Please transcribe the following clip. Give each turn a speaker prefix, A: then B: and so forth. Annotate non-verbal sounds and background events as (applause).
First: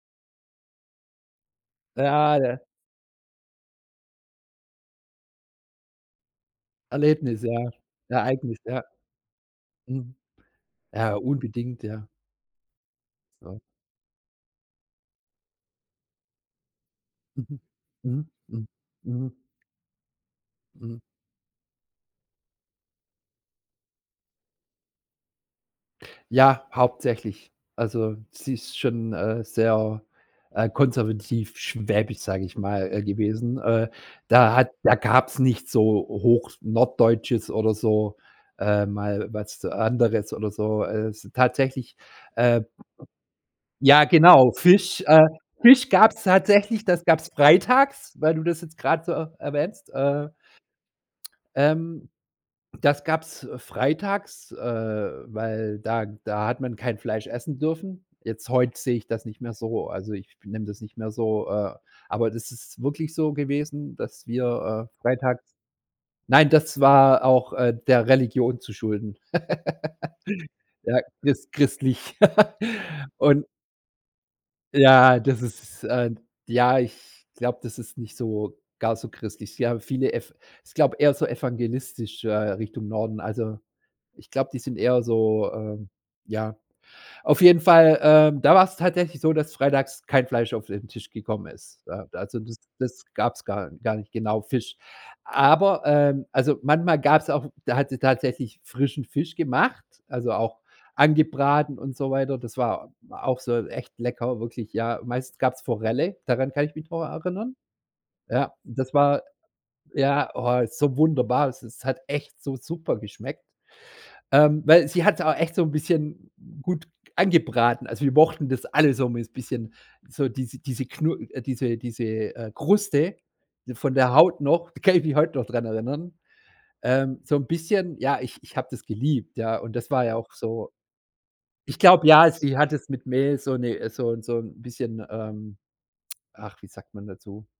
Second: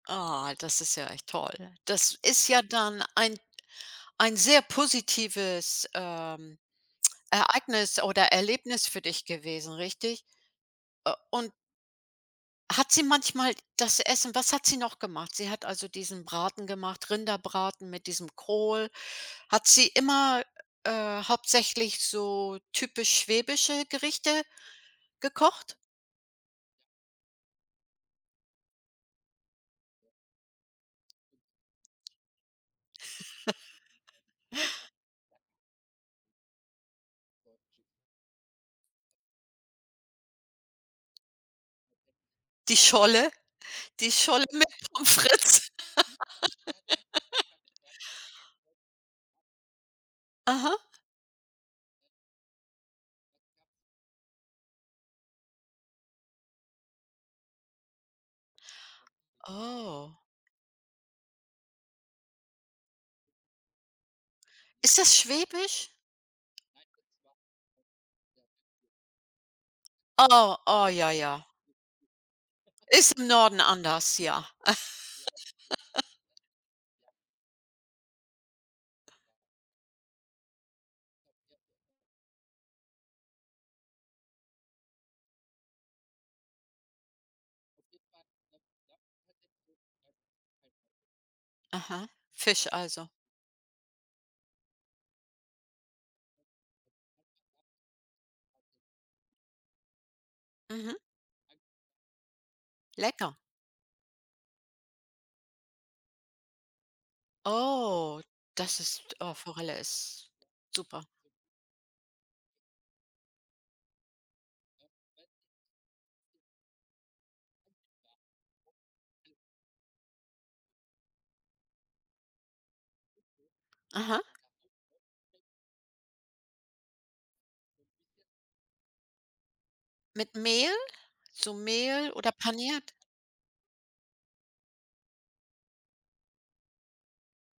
A: Ah, das ist ja echt toll. Das
B: Ja,
A: ist ja
B: ja
A: dann ein ein sehr positives, ähm,
B: Erlebnis, ja,
A: Ereignis oder
B: Ereignis, ja.
A: Erlebnis für dich gewesen,
B: Mhm.
A: richtig? Äh,
B: Ja
A: und
B: unbedingt, ja.
A: hat sie manchmal
B: So
A: das Essen was hat sie noch gemacht? Sie hat also diesen Braten gemacht,
B: Mhm.
A: Rinderbraten mit
B: Mhm.
A: diesem
B: Mhm.
A: Kohl.
B: Mhm.
A: Hat sie immer,
B: Mhm.
A: äh, hauptsächlich so typisch schwäbische Gerichte gekocht?
B: Ja, hauptsächlich. Also sie ist schon, äh, sehr, äh, konservativ, schwäbisch, sage ich mal, gewesen, äh.
A: (giggles)
B: Da hat da gab's nicht so Hoch Norddeutsches oder so ähm, mal was anderes oder so, äh. Tatsächlich, äh,
A: Die Scholle,
B: ja
A: die Scholle
B: genau,
A: mit
B: Fisch
A: vom
B: äh,
A: Fritz.
B: Fisch gab's tatsächlich das gab's
A: (laughs)
B: freitags, weil du das jetzt gerade so er erwähnst, äh
A: Aha.
B: ähm, das gab's freitags, äh, weil da da hat man kein Fleisch essen dürfen. Jetzt, heute sehe ich das nicht mehr so,
A: Oh.
B: also ich be nehme das nicht mehr so, äh, aber das ist wirklich so gewesen, dass wir,
A: Ist
B: äh,
A: das
B: freitags
A: schwäbisch?
B: Nein, das war auch, äh, der Religion zu schulden.
A: Oh,
B: (giggles)
A: oh,
B: Ja,
A: ja, ja.
B: christ christlich (chuckles)
A: Ist im
B: und
A: Norden anders, ja.
B: Ja, das ist äh, ja,
A: (giggles)
B: ich glaube, das ist nicht so gar so christlich. Ja, viele Ev ich glaube eher so evangelistisch äh, Richtung Norden also ich glaube, die sind eher so ähm, ja. Auf jeden Fall, ähm, da war's tatsächlich so, dass freitags kein Fleisch auf den Tisch gekommen ist, äh.
A: Aha,
B: Also das
A: Fisch
B: das
A: also.
B: gab's gar gar nicht genau, Fisch. Aber ähm, also manchmal gab's auch da hat sie tatsächlich frischen Fisch gemacht, also auch
A: Mhm.
B: angebraten und so weiter. Das war
A: Lecker.
B: auch so echt lecker, wirklich, ja. Meistens gab's Forelle, daran kann ich mich noch erinnern.
A: Oh,
B: Ja,
A: das
B: das
A: ist
B: war
A: oh, Forelle ist
B: ja, oh, so
A: super.
B: wunderbar. Es es hat echt so super geschmeckt, ähm, weil sie hat's auch echt so'n bisschen gut angebraten. Also wir mochten das alle so mit bisschen so diese diese Knu äh, diese diese, äh, Kruste von der
A: Aha.
B: Haut noch, da kann ich mich heute noch daran erinnern, ähm, so 'n bisschen ja, ich ich habe das geliebt, ja, und das war ja auch
A: Mit Mehl?
B: so
A: So
B: Ich glaube
A: Mehl
B: ja,
A: oder
B: sie hat das
A: paniert?
B: mit Mehl so ne so 'n so 'n bisschen ähm, ach, wie sagt man dazu?